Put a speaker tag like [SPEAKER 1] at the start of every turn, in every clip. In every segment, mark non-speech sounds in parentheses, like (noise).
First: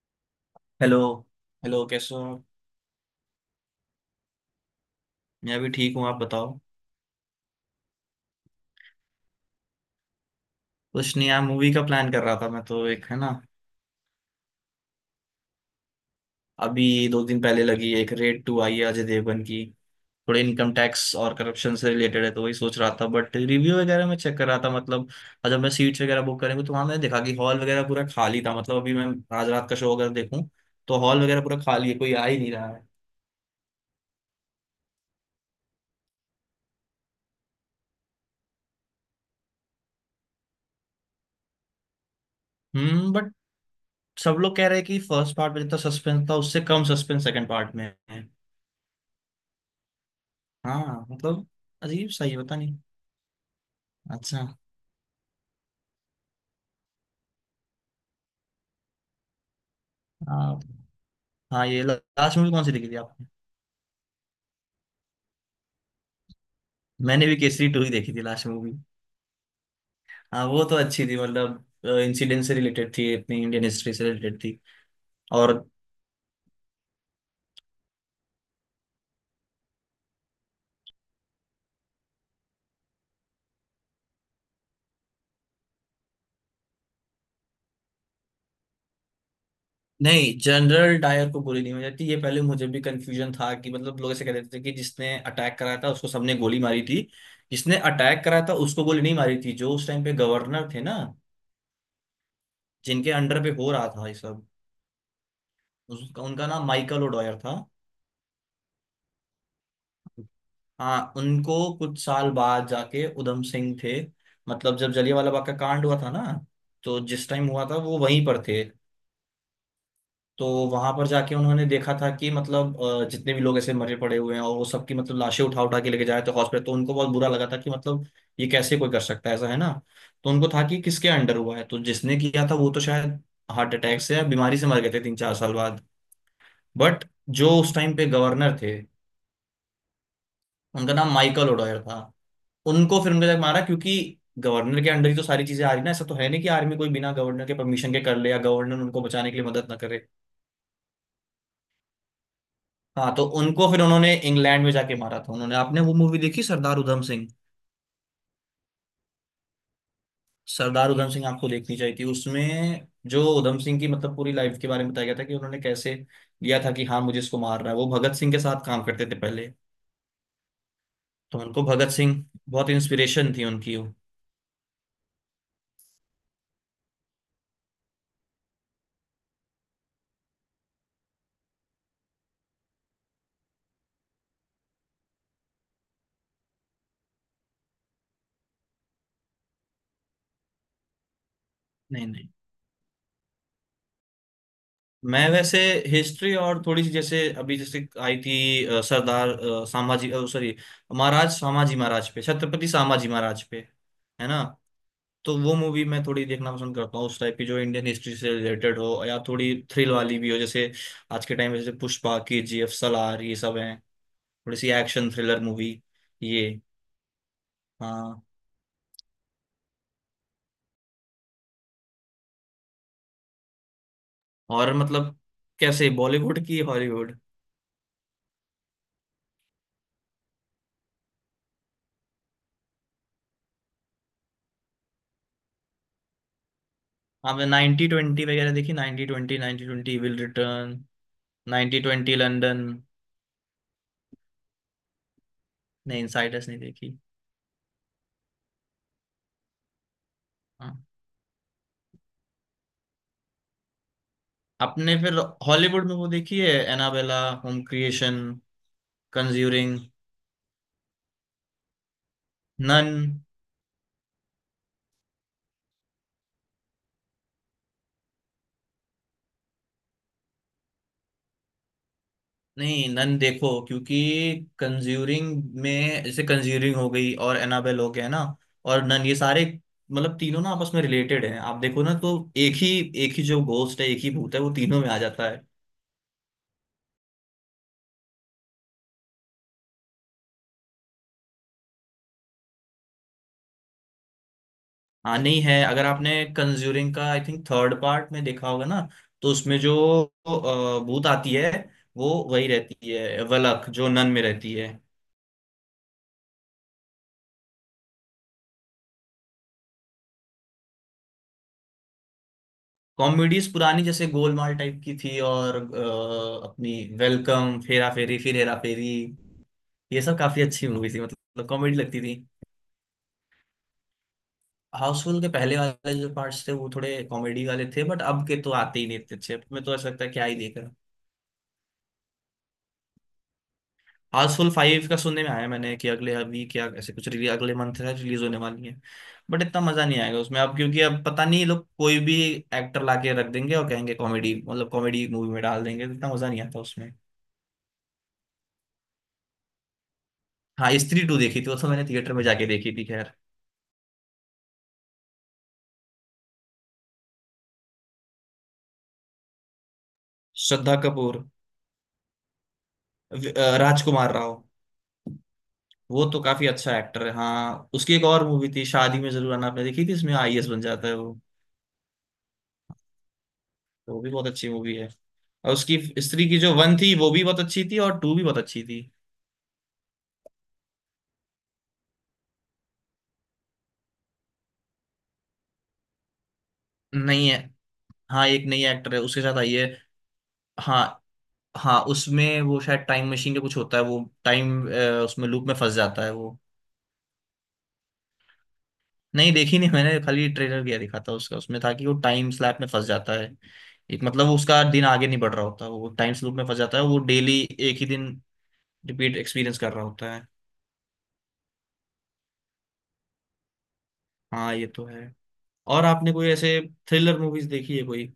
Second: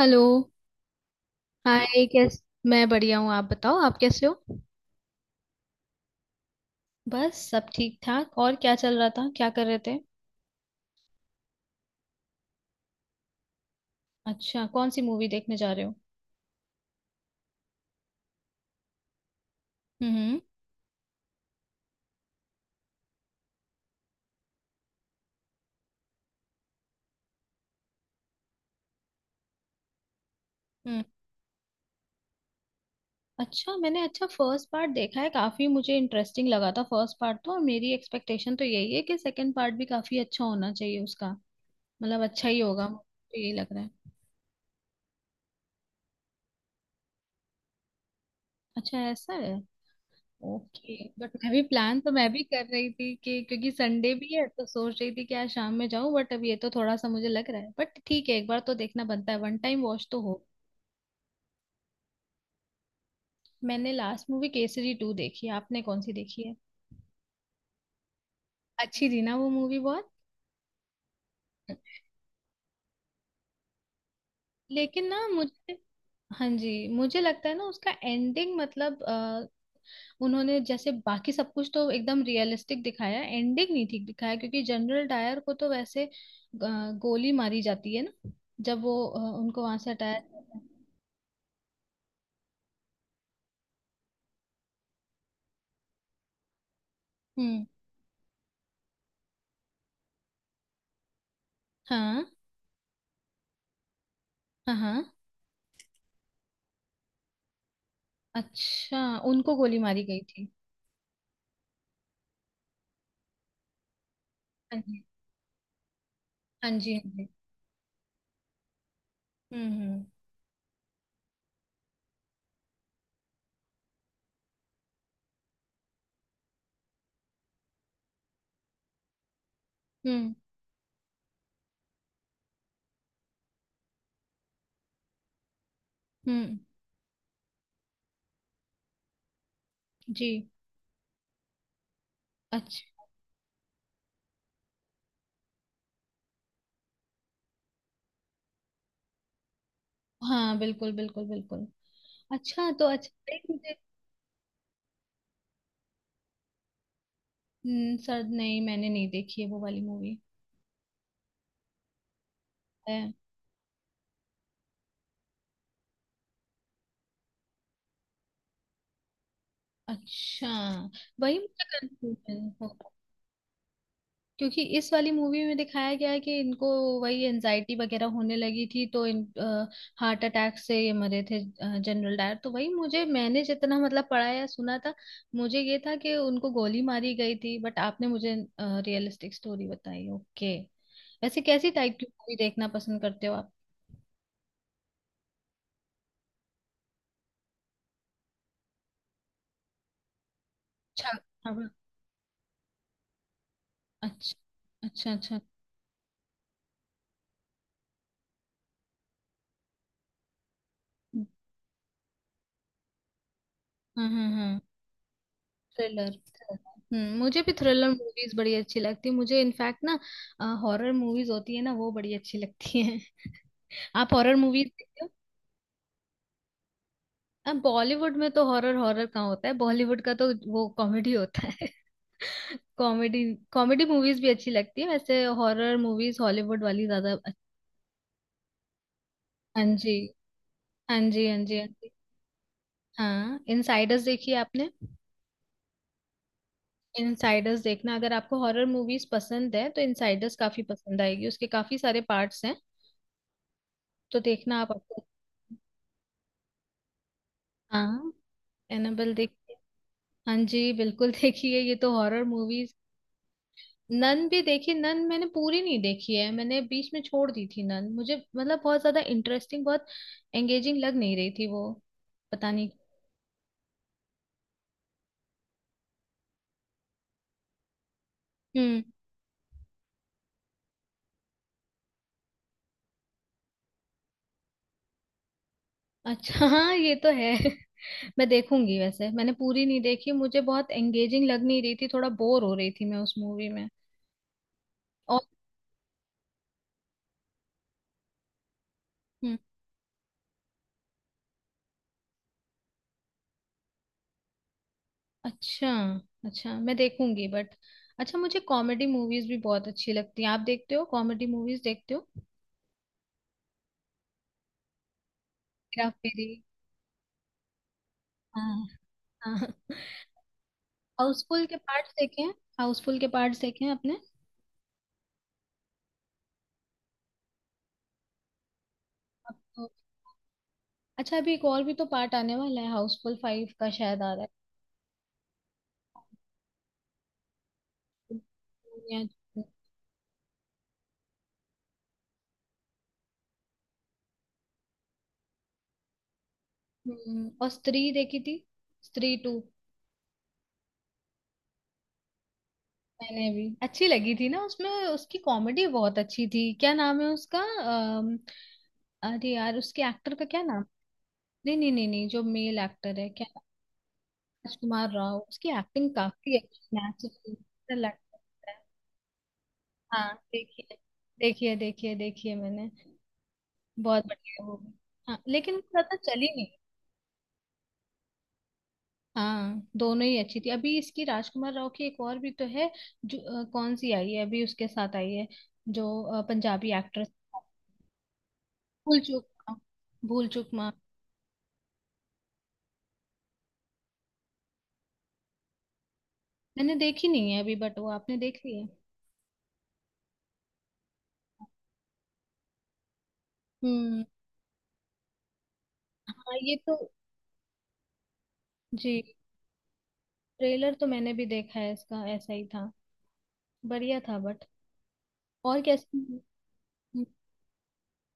[SPEAKER 1] Hello.
[SPEAKER 2] Hello. Hello
[SPEAKER 1] hi
[SPEAKER 2] कैसे हो
[SPEAKER 1] कैस।
[SPEAKER 2] आप?
[SPEAKER 1] मैं बढ़िया हूँ, आप बताओ, आप कैसे हो?
[SPEAKER 2] मैं भी ठीक हूँ, आप बताओ।
[SPEAKER 1] बस सब ठीक ठाक। और क्या चल रहा था, क्या कर रहे थे?
[SPEAKER 2] कुछ नहीं यार, मूवी का प्लान कर रहा था मैं तो, एक है ना।
[SPEAKER 1] अच्छा, कौन सी मूवी देखने जा रहे हो?
[SPEAKER 2] अभी दो दिन पहले लगी एक रेड टू आई है अजय देवगन की। थोड़े
[SPEAKER 1] हम्म।
[SPEAKER 2] इनकम टैक्स और करप्शन से रिलेटेड है, तो वही सोच रहा था बट रिव्यू वगैरह मैं चेक कर रहा था मतलब। और जब मैं सीट्स वगैरह बुक करेंगे तो वहां मैंने देखा कि हॉल वगैरह पूरा खाली था मतलब। अभी मैं आज रात का शो अगर देखूँ तो
[SPEAKER 1] हम्म।
[SPEAKER 2] हॉल वगैरह पूरा खाली है, कोई आ ही नहीं रहा है।
[SPEAKER 1] अच्छा। मैंने अच्छा फर्स्ट पार्ट देखा है, काफी मुझे इंटरेस्टिंग लगा था फर्स्ट पार्ट तो, और मेरी एक्सपेक्टेशन तो यही है कि सेकंड पार्ट भी काफी अच्छा होना चाहिए उसका। मतलब अच्छा ही होगा,
[SPEAKER 2] हम्म। बट
[SPEAKER 1] मुझे यही लग रहा है।
[SPEAKER 2] सब लोग कह रहे हैं कि फर्स्ट पार्ट में जितना सस्पेंस था उससे कम सस्पेंस सेकंड पार्ट में है।
[SPEAKER 1] अच्छा, ऐसा है। ओके,
[SPEAKER 2] हाँ
[SPEAKER 1] बट
[SPEAKER 2] मतलब
[SPEAKER 1] मैं भी प्लान
[SPEAKER 2] अजीब
[SPEAKER 1] तो मैं
[SPEAKER 2] सही है,
[SPEAKER 1] भी
[SPEAKER 2] पता
[SPEAKER 1] कर
[SPEAKER 2] नहीं।
[SPEAKER 1] रही थी कि क्योंकि संडे भी
[SPEAKER 2] अच्छा।
[SPEAKER 1] है, तो सोच रही थी कि आज शाम में जाऊं, बट अब ये तो थोड़ा सा मुझे लग रहा है, बट ठीक है, एक बार तो देखना बनता है, वन टाइम वॉच तो हो।
[SPEAKER 2] आप? हाँ, ये लास्ट मूवी कौन सी देखी थी आपने?
[SPEAKER 1] मैंने लास्ट मूवी केसरी टू देखी है, आपने कौन सी देखी है?
[SPEAKER 2] मैंने भी केसरी टू ही देखी थी लास्ट मूवी।
[SPEAKER 1] अच्छी थी ना वो मूवी बहुत।
[SPEAKER 2] हाँ वो तो अच्छी थी मतलब, इंसिडेंट से रिलेटेड थी, अपनी इंडियन हिस्ट्री से रिलेटेड थी।
[SPEAKER 1] लेकिन ना
[SPEAKER 2] और
[SPEAKER 1] मुझे, हाँ जी, मुझे लगता है ना उसका एंडिंग मतलब उन्होंने जैसे बाकी सब कुछ तो एकदम रियलिस्टिक दिखाया, एंडिंग नहीं ठीक दिखाया, क्योंकि जनरल डायर को तो वैसे गोली मारी जाती है ना, जब वो उनको वहां से हटाया
[SPEAKER 2] नहीं,
[SPEAKER 1] जाता है।
[SPEAKER 2] जनरल डायर को गोली नहीं मारी जाती, ये पहले मुझे भी कंफ्यूजन था कि मतलब लोग ऐसे कह देते थे कि जिसने अटैक कराया था उसको सबने गोली मारी थी।
[SPEAKER 1] हम्म।
[SPEAKER 2] जिसने अटैक कराया था उसको गोली नहीं मारी थी। जो उस टाइम पे गवर्नर थे ना,
[SPEAKER 1] हाँ।
[SPEAKER 2] जिनके अंडर पे हो रहा था ये सब,
[SPEAKER 1] हाँ। हाँ।
[SPEAKER 2] उसका उनका नाम माइकल ओडॉयर था।
[SPEAKER 1] अच्छा। उनको गोली मारी गई थी।
[SPEAKER 2] हाँ, उनको कुछ साल बाद जाके उधम सिंह थे। मतलब,
[SPEAKER 1] हाँ
[SPEAKER 2] जब
[SPEAKER 1] जी।
[SPEAKER 2] जलियांवाला बाग का कांड हुआ था ना,
[SPEAKER 1] हाँ जी,
[SPEAKER 2] तो
[SPEAKER 1] हाँ जी।
[SPEAKER 2] जिस टाइम हुआ था वो वहीं पर थे।
[SPEAKER 1] हम्म। हम्म।
[SPEAKER 2] तो वहां पर जाके उन्होंने देखा था कि मतलब जितने भी लोग ऐसे मरे पड़े हुए हैं, और वो सबकी मतलब लाशें उठा उठा के लेके जा रहे थे हॉस्पिटल, तो उनको बहुत बुरा लगा था कि मतलब ये कैसे कोई कर सकता है ऐसा, है ना। तो
[SPEAKER 1] हम्म।
[SPEAKER 2] उनको था कि किसके अंडर हुआ है, तो जिसने किया था वो तो शायद हार्ट अटैक से या बीमारी से मर गए थे तीन चार साल बाद।
[SPEAKER 1] हम्म।
[SPEAKER 2] बट जो उस टाइम पे गवर्नर थे,
[SPEAKER 1] जी।
[SPEAKER 2] उनका नाम माइकल ओडॉयर था।
[SPEAKER 1] अच्छा।
[SPEAKER 2] उनको फिर उनके तक मारा, क्योंकि गवर्नर के अंडर ही तो सारी चीजें आ रही ना, ऐसा तो है नहीं कि आर्मी कोई बिना गवर्नर के परमिशन के कर ले या गवर्नर उनको बचाने के लिए मदद ना करे।
[SPEAKER 1] हाँ, बिल्कुल बिल्कुल बिल्कुल। अच्छा तो,
[SPEAKER 2] हाँ, तो
[SPEAKER 1] अच्छा एक
[SPEAKER 2] उनको
[SPEAKER 1] मुझे।
[SPEAKER 2] फिर उन्होंने इंग्लैंड में जाके मारा था उन्होंने। आपने वो मूवी देखी सरदार उधम सिंह?
[SPEAKER 1] सर, नहीं मैंने नहीं देखी है वो वाली मूवी।
[SPEAKER 2] सरदार उधम सिंह आपको देखनी चाहिए थी। उसमें
[SPEAKER 1] है।
[SPEAKER 2] जो उधम सिंह की मतलब पूरी लाइफ के बारे में बताया गया था कि उन्होंने कैसे लिया था कि हाँ मुझे इसको मारना है। वो भगत सिंह के साथ काम करते थे पहले,
[SPEAKER 1] अच्छा। वही
[SPEAKER 2] तो उनको
[SPEAKER 1] मुझे
[SPEAKER 2] भगत सिंह
[SPEAKER 1] कंफ्यूजन हो,
[SPEAKER 2] बहुत इंस्पिरेशन थी, उनकी वो।
[SPEAKER 1] क्योंकि इस वाली मूवी में दिखाया गया है कि इनको वही एनजाइटी वगैरह होने लगी थी, तो इन हार्ट अटैक से ये मरे थे जनरल डायर। तो वही मुझे, मैंने जितना मतलब पढ़ा या सुना था, मुझे ये था कि उनको गोली मारी गई थी, बट आपने मुझे रियलिस्टिक स्टोरी बताई। ओके। वैसे कैसी टाइप की
[SPEAKER 2] नहीं नहीं,
[SPEAKER 1] मूवी देखना पसंद करते हो आप?
[SPEAKER 2] मैं वैसे हिस्ट्री और थोड़ी सी, जैसे अभी जैसे आई थी सरदार सामाजी सॉरी
[SPEAKER 1] अच्छा।
[SPEAKER 2] महाराज,
[SPEAKER 1] हाँ, हाँ।
[SPEAKER 2] सामाजी महाराज पे, छत्रपति सामाजी महाराज पे, है
[SPEAKER 1] अच्छा।
[SPEAKER 2] ना।
[SPEAKER 1] अच्छा।
[SPEAKER 2] तो
[SPEAKER 1] अच्छा।
[SPEAKER 2] वो मूवी मैं थोड़ी देखना पसंद करता हूँ उस टाइप की, जो इंडियन हिस्ट्री से रिलेटेड हो या थोड़ी थ्रिल वाली भी हो, जैसे आज के टाइम में जैसे पुष्पा, के जी एफ, सलार, ये सब हैं।
[SPEAKER 1] हाँ हाँ
[SPEAKER 2] थोड़ी
[SPEAKER 1] हाँ।
[SPEAKER 2] सी एक्शन थ्रिलर मूवी
[SPEAKER 1] थ्रिलर।
[SPEAKER 2] ये।
[SPEAKER 1] हम्म, मुझे भी थ्रिलर
[SPEAKER 2] हाँ,
[SPEAKER 1] मूवीज बड़ी अच्छी लगती है, मुझे इनफैक्ट ना हॉरर मूवीज होती है ना, वो बड़ी अच्छी लगती है। (laughs) आप हॉरर मूवीज
[SPEAKER 2] और
[SPEAKER 1] देखते हो?
[SPEAKER 2] मतलब कैसे, बॉलीवुड की हॉलीवुड?
[SPEAKER 1] अब बॉलीवुड में तो हॉरर, हॉरर कहाँ होता है बॉलीवुड का, तो वो कॉमेडी होता है। (laughs) कॉमेडी। कॉमेडी मूवीज भी अच्छी लगती है, वैसे हॉरर मूवीज हॉलीवुड वाली ज्यादा अच्छ-।
[SPEAKER 2] आपने नाइनटी ट्वेंटी वगैरह देखी? नाइनटी ट्वेंटी,
[SPEAKER 1] हाँ
[SPEAKER 2] नाइनटी
[SPEAKER 1] जी।
[SPEAKER 2] ट्वेंटी विल रिटर्न,
[SPEAKER 1] हाँ जी, हाँ जी, हाँ
[SPEAKER 2] नाइनटी
[SPEAKER 1] जी।
[SPEAKER 2] Twenty London.
[SPEAKER 1] हाँ, इनसाइडर्स देखी है आपने?
[SPEAKER 2] नहीं, इनसाइडर्स नहीं देखी।
[SPEAKER 1] इनसाइडर्स देखना, अगर आपको हॉरर मूवीज पसंद है तो इनसाइडर्स काफी
[SPEAKER 2] हाँ,
[SPEAKER 1] पसंद आएगी, उसके काफी सारे पार्ट्स हैं। तो देखना आप
[SPEAKER 2] आपने
[SPEAKER 1] आपको।
[SPEAKER 2] फिर हॉलीवुड में वो देखी है, एनाबेला, होम
[SPEAKER 1] हाँ।
[SPEAKER 2] क्रिएशन,
[SPEAKER 1] एनाबेल देखिए।
[SPEAKER 2] कंज्यूरिंग,
[SPEAKER 1] हाँ जी, बिल्कुल। (laughs) देखिए, ये तो हॉरर मूवीज।
[SPEAKER 2] नन?
[SPEAKER 1] नन भी देखी। नन मैंने पूरी नहीं देखी है, मैंने बीच में छोड़ दी थी। नन मुझे मतलब बहुत ज्यादा इंटरेस्टिंग, बहुत एंगेजिंग लग नहीं रही थी वो। पता नहीं।
[SPEAKER 2] नहीं, नन देखो, क्योंकि कंज्यूरिंग में जैसे कंज्यूरिंग हो गई और एनाबेल हो गया ना,
[SPEAKER 1] हम्म।
[SPEAKER 2] और नन, ये सारे मतलब तीनों ना आपस में रिलेटेड हैं। आप देखो ना तो एक ही जो घोस्ट है, एक ही भूत है, वो तीनों में आ जाता है।
[SPEAKER 1] अच्छा। (laughs) हाँ ये तो है। (laughs) मैं देखूंगी, वैसे मैंने पूरी नहीं देखी, मुझे बहुत एंगेजिंग लग नहीं रही थी, थोड़ा बोर हो रही थी मैं उस मूवी में।
[SPEAKER 2] हाँ
[SPEAKER 1] और,
[SPEAKER 2] नहीं है, अगर आपने कंज्यूरिंग का आई थिंक थर्ड पार्ट में देखा होगा ना, तो उसमें जो भूत आती है, वो वही रहती है, वलक, जो नन में रहती है।
[SPEAKER 1] अच्छा। अच्छा मैं देखूंगी बट। अच्छा, मुझे कॉमेडी मूवीज भी बहुत अच्छी लगती हैं, आप देखते हो कॉमेडी मूवीज देखते हो?
[SPEAKER 2] कॉमेडीज पुरानी जैसे गोलमाल टाइप की थी, और
[SPEAKER 1] हेरा फेरी।
[SPEAKER 2] अपनी वेलकम फेरा फेरी, फिर हेरा
[SPEAKER 1] हाँ।
[SPEAKER 2] फेरी,
[SPEAKER 1] हाँ।
[SPEAKER 2] ये सब काफी अच्छी मूवी थी
[SPEAKER 1] हाउसफुल
[SPEAKER 2] मतलब,
[SPEAKER 1] के
[SPEAKER 2] कॉमेडी
[SPEAKER 1] पार्ट्स
[SPEAKER 2] लगती थी।
[SPEAKER 1] देखे हैं? हाउसफुल के पार्ट्स देखे हैं आपने?
[SPEAKER 2] हाउसफुल के पहले वाले जो पार्ट्स थे वो थोड़े कॉमेडी वाले थे, बट अब के तो आते ही नहीं इतने अच्छे,
[SPEAKER 1] अब
[SPEAKER 2] अब में
[SPEAKER 1] तो,
[SPEAKER 2] तो ऐसा लगता है क्या ही देख।
[SPEAKER 1] अच्छा अभी एक और भी तो पार्ट आने वाला है, हाउसफुल फाइव का शायद आ रहा
[SPEAKER 2] हाउसफुल फाइव का सुनने में आया मैंने कि अगले वीक या ऐसे कुछ रिलीज, अगले मंथ है
[SPEAKER 1] है।
[SPEAKER 2] रिलीज होने वाली है।
[SPEAKER 1] या-
[SPEAKER 2] बट इतना मजा नहीं आएगा उसमें अब, क्योंकि अब पता नहीं ये लोग कोई भी एक्टर लाके रख देंगे और कहेंगे कॉमेडी, मतलब कॉमेडी मूवी में डाल देंगे, तो इतना मजा नहीं आता उसमें।
[SPEAKER 1] और स्त्री देखी थी? स्त्री टू।
[SPEAKER 2] हाँ, स्त्री टू देखी थी, वो तो मैंने थिएटर में जाके देखी थी खैर।
[SPEAKER 1] मैंने भी, अच्छी लगी थी ना उसमें, उसकी कॉमेडी बहुत अच्छी थी। क्या नाम है उसका अरे यार, उसके एक्टर का क्या नाम?
[SPEAKER 2] श्रद्धा कपूर।
[SPEAKER 1] नहीं नहीं नहीं नहीं, जो मेल एक्टर है क्या?
[SPEAKER 2] राजकुमार राव।
[SPEAKER 1] राजकुमार राव। उसकी एक्टिंग
[SPEAKER 2] वो तो
[SPEAKER 1] काफी
[SPEAKER 2] काफी
[SPEAKER 1] अच्छी,
[SPEAKER 2] अच्छा एक्टर है। हाँ,
[SPEAKER 1] नेचुरल
[SPEAKER 2] उसकी एक
[SPEAKER 1] लगता
[SPEAKER 2] और मूवी
[SPEAKER 1] है।
[SPEAKER 2] थी शादी में जरूर आना, आपने देखी थी?
[SPEAKER 1] हाँ,
[SPEAKER 2] इसमें आईएएस बन
[SPEAKER 1] देखिए,
[SPEAKER 2] जाता है वो।
[SPEAKER 1] देखिए देखिए देखिए मैंने।
[SPEAKER 2] वो
[SPEAKER 1] बहुत
[SPEAKER 2] भी बहुत
[SPEAKER 1] बढ़िया है
[SPEAKER 2] अच्छी
[SPEAKER 1] वो भी।
[SPEAKER 2] मूवी है।
[SPEAKER 1] हाँ,
[SPEAKER 2] और
[SPEAKER 1] लेकिन वो
[SPEAKER 2] उसकी
[SPEAKER 1] ज्यादा
[SPEAKER 2] स्त्री
[SPEAKER 1] चली
[SPEAKER 2] की
[SPEAKER 1] नहीं।
[SPEAKER 2] जो वन थी वो भी बहुत अच्छी थी, और टू भी बहुत अच्छी थी।
[SPEAKER 1] हाँ, दोनों ही अच्छी थी। अभी इसकी राजकुमार राव की एक और भी तो है, जो कौन सी आई है अभी उसके साथ आई है, जो पंजाबी एक्ट्रेस।
[SPEAKER 2] नहीं है। हाँ, एक नई एक्टर
[SPEAKER 1] भूल
[SPEAKER 2] है उसके
[SPEAKER 1] चूक
[SPEAKER 2] साथ आई
[SPEAKER 1] माफ,
[SPEAKER 2] है।
[SPEAKER 1] भूल चूक माफ।
[SPEAKER 2] हाँ, हाँ उसमें वो शायद टाइम मशीन का कुछ होता है, वो टाइम उसमें लूप में फंस जाता है वो।
[SPEAKER 1] मैंने देखी नहीं है अभी, बट वो आपने देख ली है?
[SPEAKER 2] नहीं, देखी नहीं मैंने, खाली ट्रेलर गया दिखा था उसका, उसमें था कि वो टाइम स्लैप में फंस जाता है, एक
[SPEAKER 1] हम्म।
[SPEAKER 2] मतलब उसका दिन आगे नहीं बढ़ रहा होता, वो टाइम लूप
[SPEAKER 1] हाँ
[SPEAKER 2] में
[SPEAKER 1] ये
[SPEAKER 2] फंस
[SPEAKER 1] तो,
[SPEAKER 2] जाता है, वो डेली एक ही दिन
[SPEAKER 1] जी।
[SPEAKER 2] रिपीट एक्सपीरियंस कर रहा होता है।
[SPEAKER 1] ट्रेलर तो मैंने भी देखा है इसका, ऐसा ही था। बढ़िया था बट।
[SPEAKER 2] हाँ ये तो है।
[SPEAKER 1] और
[SPEAKER 2] और आपने
[SPEAKER 1] कैसी,
[SPEAKER 2] कोई ऐसे थ्रिलर मूवीज देखी है कोई?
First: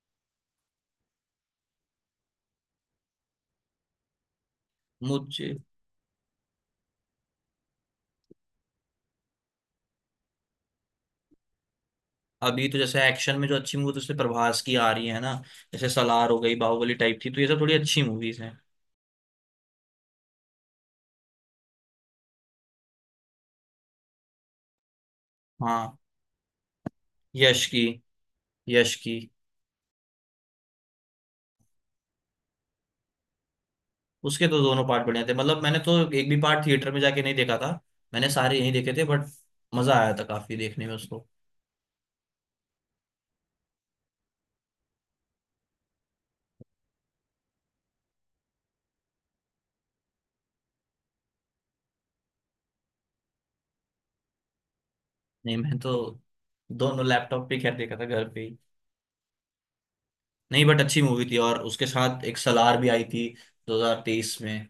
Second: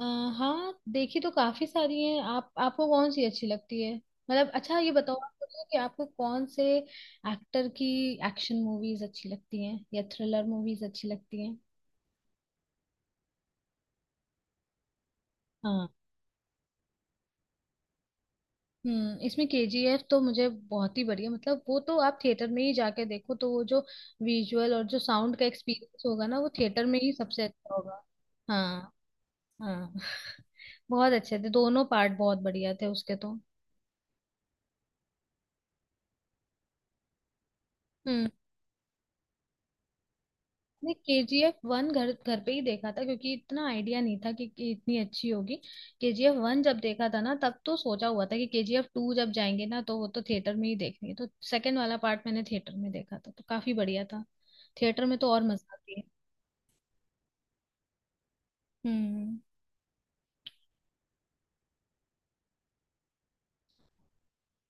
[SPEAKER 1] अ, हाँ देखी तो काफी सारी हैं। आप आपको कौन सी अच्छी लगती है? मतलब अच्छा ये बताओ आप
[SPEAKER 2] मुझे
[SPEAKER 1] मुझे, कि आपको कौन से एक्टर की एक्शन मूवीज अच्छी लगती हैं या थ्रिलर मूवीज अच्छी लगती हैं?
[SPEAKER 2] अभी तो जैसे एक्शन में जो अच्छी मूवी, तो जैसे प्रभास की आ रही है ना,
[SPEAKER 1] हाँ।
[SPEAKER 2] जैसे सलार हो गई, बाहुबली टाइप थी, तो ये सब थोड़ी अच्छी मूवीज हैं।
[SPEAKER 1] हम्म, इसमें केजीएफ तो मुझे बहुत ही बढ़िया, मतलब वो तो आप थिएटर में ही जाके देखो, तो वो जो विजुअल और जो साउंड का
[SPEAKER 2] हाँ,
[SPEAKER 1] एक्सपीरियंस होगा ना, वो थिएटर में ही सबसे
[SPEAKER 2] यश
[SPEAKER 1] अच्छा
[SPEAKER 2] की
[SPEAKER 1] होगा। हाँ।
[SPEAKER 2] यश की
[SPEAKER 1] हाँ हाँ। बहुत अच्छे थे दोनों पार्ट, बहुत बढ़िया थे उसके तो।
[SPEAKER 2] उसके तो दोनों पार्ट बढ़िया थे, मतलब मैंने तो एक भी पार्ट थिएटर में जाके नहीं देखा था। मैंने
[SPEAKER 1] हम्म,
[SPEAKER 2] सारे यहीं देखे थे, बट मजा आया था काफी देखने
[SPEAKER 1] मैंने
[SPEAKER 2] में उसको।
[SPEAKER 1] KGF वन घर घर पे ही देखा था, क्योंकि इतना आइडिया नहीं था कि इतनी अच्छी होगी। KGF वन जब देखा था ना, तब तो सोचा हुआ था कि KGF टू जब जाएंगे ना, तो वो तो थिएटर में ही देखनी है, तो सेकंड वाला पार्ट मैंने थिएटर में देखा था, तो काफी बढ़िया था। थिएटर में तो और
[SPEAKER 2] नहीं
[SPEAKER 1] मजा
[SPEAKER 2] मैं तो
[SPEAKER 1] आती है।
[SPEAKER 2] दोनों लैपटॉप पे खैर देखा था, घर पे ही।
[SPEAKER 1] हम्म।
[SPEAKER 2] नहीं, बट अच्छी मूवी थी, और उसके साथ एक सलार भी आई थी 2023 में,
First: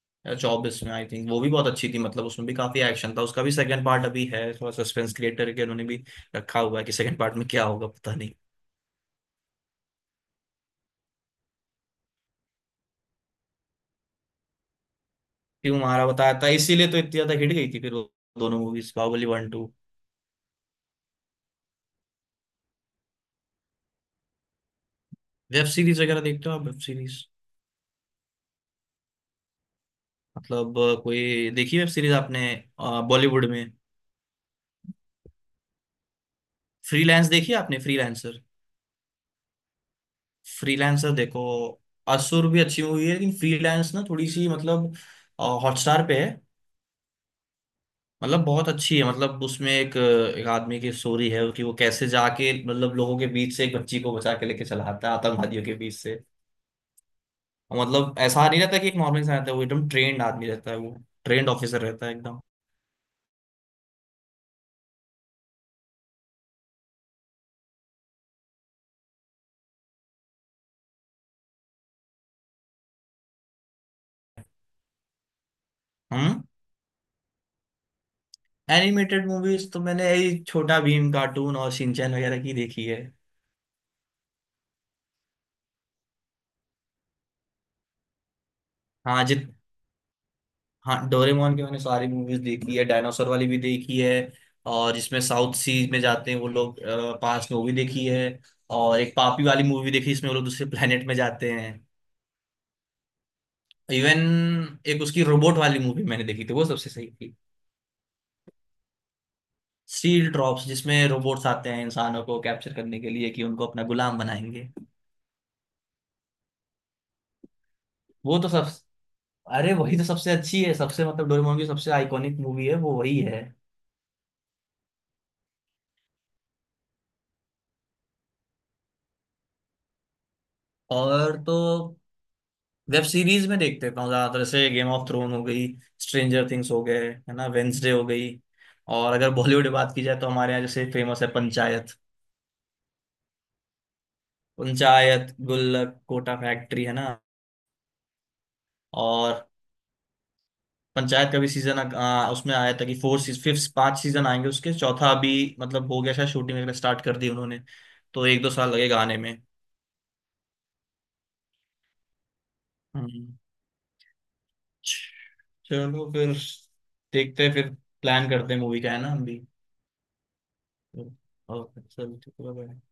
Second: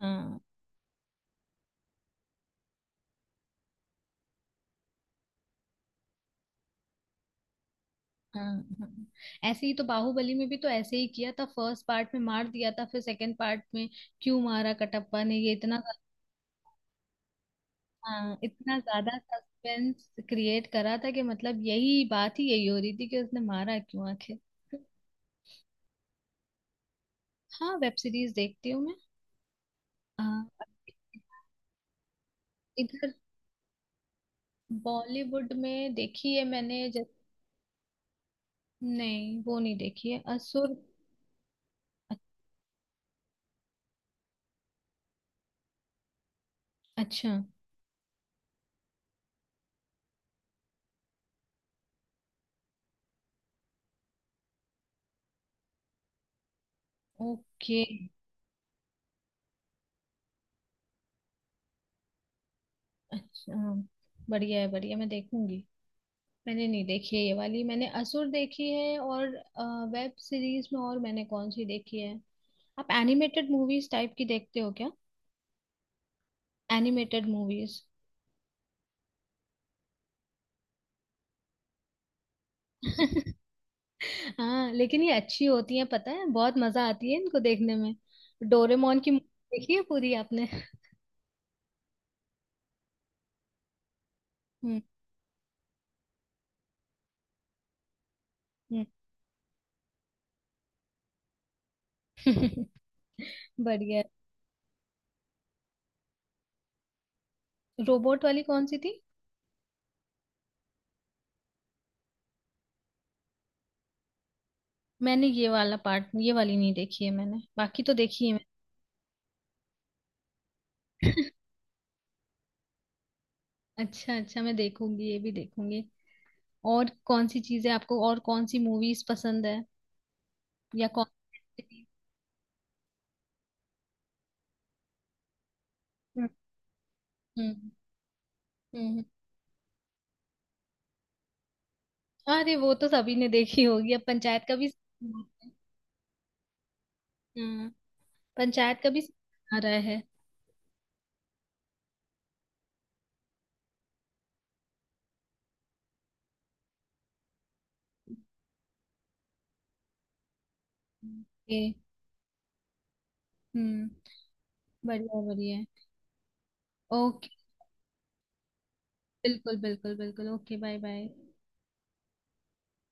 [SPEAKER 1] हाँ
[SPEAKER 2] जॉब्स में आई थिंक, वो भी बहुत अच्छी थी मतलब, उसमें भी काफी एक्शन था। उसका भी सेकंड पार्ट अभी है, थोड़ा सस्पेंस क्रिएट करके उन्होंने भी रखा हुआ है कि सेकंड पार्ट में क्या होगा पता नहीं।
[SPEAKER 1] हाँ हाँ। ऐसे ही तो बाहुबली में भी तो ऐसे ही किया था, फर्स्ट पार्ट में मार दिया था, फिर सेकंड पार्ट में क्यों मारा कटप्पा ने, ये
[SPEAKER 2] क्यों
[SPEAKER 1] इतना।
[SPEAKER 2] हमारा बताया था, इसीलिए तो इतनी ज्यादा हिट गई थी फिर वो,
[SPEAKER 1] हाँ,
[SPEAKER 2] दोनों
[SPEAKER 1] इतना
[SPEAKER 2] मूवीज
[SPEAKER 1] ज्यादा
[SPEAKER 2] Baahubali one two.
[SPEAKER 1] Suspense create करा था कि मतलब यही बात ही यही हो रही थी कि उसने मारा क्यों आखिर।
[SPEAKER 2] वेब सीरीज वगैरह देखते हो आप, वेब सीरीज?
[SPEAKER 1] हाँ। वेब सीरीज देखती हूँ मैं। हाँ,
[SPEAKER 2] मतलब कोई देखी वेब सीरीज आपने
[SPEAKER 1] इधर
[SPEAKER 2] बॉलीवुड में?
[SPEAKER 1] बॉलीवुड में देखी है मैंने जैसे।
[SPEAKER 2] फ्रीलांस देखी आपने, फ्रीलांसर?
[SPEAKER 1] नहीं, वो नहीं देखी है असुर।
[SPEAKER 2] फ्रीलांसर देखो, असुर भी अच्छी मूवी है, लेकिन फ्रीलांस ना थोड़ी सी मतलब, हॉटस्टार पे है,
[SPEAKER 1] अच्छा।
[SPEAKER 2] मतलब बहुत अच्छी है मतलब, उसमें एक एक आदमी की स्टोरी है कि वो कैसे जाके मतलब लोगों के बीच से एक बच्ची को बचा के लेके चला आता है आतंकवादियों के बीच से, और
[SPEAKER 1] ओके।
[SPEAKER 2] मतलब ऐसा नहीं रहता कि एक नॉर्मल इंसान रहता है, वो एकदम ट्रेंड आदमी रहता है वो, ट्रेंड ऑफिसर रहता है एकदम।
[SPEAKER 1] अच्छा। बढ़िया है, बढ़िया, मैं देखूंगी। मैंने नहीं देखी है ये वाली, मैंने असुर देखी है, और वेब सीरीज में और मैंने कौन सी देखी है। आप एनिमेटेड मूवीज टाइप की देखते हो?
[SPEAKER 2] हम।
[SPEAKER 1] Animated movies.
[SPEAKER 2] एनिमेटेड मूवीज तो मैंने यही छोटा भीम कार्टून और शिनचैन वगैरह की देखी है।
[SPEAKER 1] (laughs) हाँ, लेकिन ये अच्छी होती है, पता है बहुत मजा आती है इनको देखने में। डोरेमोन की
[SPEAKER 2] हाँ
[SPEAKER 1] movie
[SPEAKER 2] जित।
[SPEAKER 1] देखी है पूरी आपने?
[SPEAKER 2] हाँ, डोरेमोन की मैंने सारी मूवीज देखी है, डायनासोर वाली भी देखी है,
[SPEAKER 1] हम्म।
[SPEAKER 2] और जिसमें साउथ सीज में जाते हैं वो लोग पास में वो भी देखी है, और एक पापी वाली मूवी देखी जिसमें वो लोग दूसरे planet में जाते हैं।
[SPEAKER 1] हम्म। (laughs) बढ़िया।
[SPEAKER 2] इवन एक उसकी रोबोट वाली मूवी मैंने देखी थी, वो सबसे सही थी।
[SPEAKER 1] रोबोट वाली कौन सी थी?
[SPEAKER 2] स्टील ड्रॉप्स, जिसमें रोबोट्स आते हैं इंसानों को कैप्चर करने के लिए कि उनको अपना गुलाम बनाएंगे।
[SPEAKER 1] मैंने ये वाला पार्ट, ये वाली नहीं देखी है मैंने, बाकी तो देखी है
[SPEAKER 2] वो
[SPEAKER 1] मैंने।
[SPEAKER 2] तो सब, अरे वही तो सबसे अच्छी है, सबसे मतलब डोरेमोन की सबसे आइकॉनिक मूवी है वो, वही है।
[SPEAKER 1] अच्छा अच्छा, मैं देखूंगी, ये भी देखूंगी। और कौन सी चीजें आपको, और कौन सी मूवीज पसंद है, या कौन।
[SPEAKER 2] और तो वेब सीरीज में देख लेता हूँ ज्यादातर से, गेम ऑफ थ्रोन हो गई,
[SPEAKER 1] हम्म।
[SPEAKER 2] स्ट्रेंजर थिंग्स हो गए, है ना,
[SPEAKER 1] हम्म। हम्म।
[SPEAKER 2] वेंसडे हो गई।
[SPEAKER 1] हम्म।
[SPEAKER 2] और अगर बॉलीवुड बात की जाए तो हमारे यहाँ जैसे फेमस है पंचायत।
[SPEAKER 1] अरे वो तो सभी ने देखी होगी अब, पंचायत का भी।
[SPEAKER 2] पंचायत,
[SPEAKER 1] (laughs)
[SPEAKER 2] गुल्लक, कोटा फैक्ट्री, है ना।
[SPEAKER 1] हम्म। पंचायत का भी
[SPEAKER 2] और
[SPEAKER 1] समझ आ रहा है।
[SPEAKER 2] पंचायत का भी सीजन उसमें आया था कि फोर फिफ्थ पांच सीजन आएंगे उसके, चौथा अभी मतलब हो गया शायद, शूटिंग वगैरह स्टार्ट कर दी उन्होंने, तो एक दो साल लगेगा आने में।
[SPEAKER 1] ओके।
[SPEAKER 2] हम्म।
[SPEAKER 1] हम्म। बढ़िया बढ़िया।
[SPEAKER 2] चलो फिर
[SPEAKER 1] ओके।
[SPEAKER 2] देखते हैं फिर, प्लान करते हैं मूवी का, है ना, हम भी।
[SPEAKER 1] बिल्कुल बिल्कुल बिल्कुल, ओके, बाय बाय।
[SPEAKER 2] ओके चलो ठीक है bye।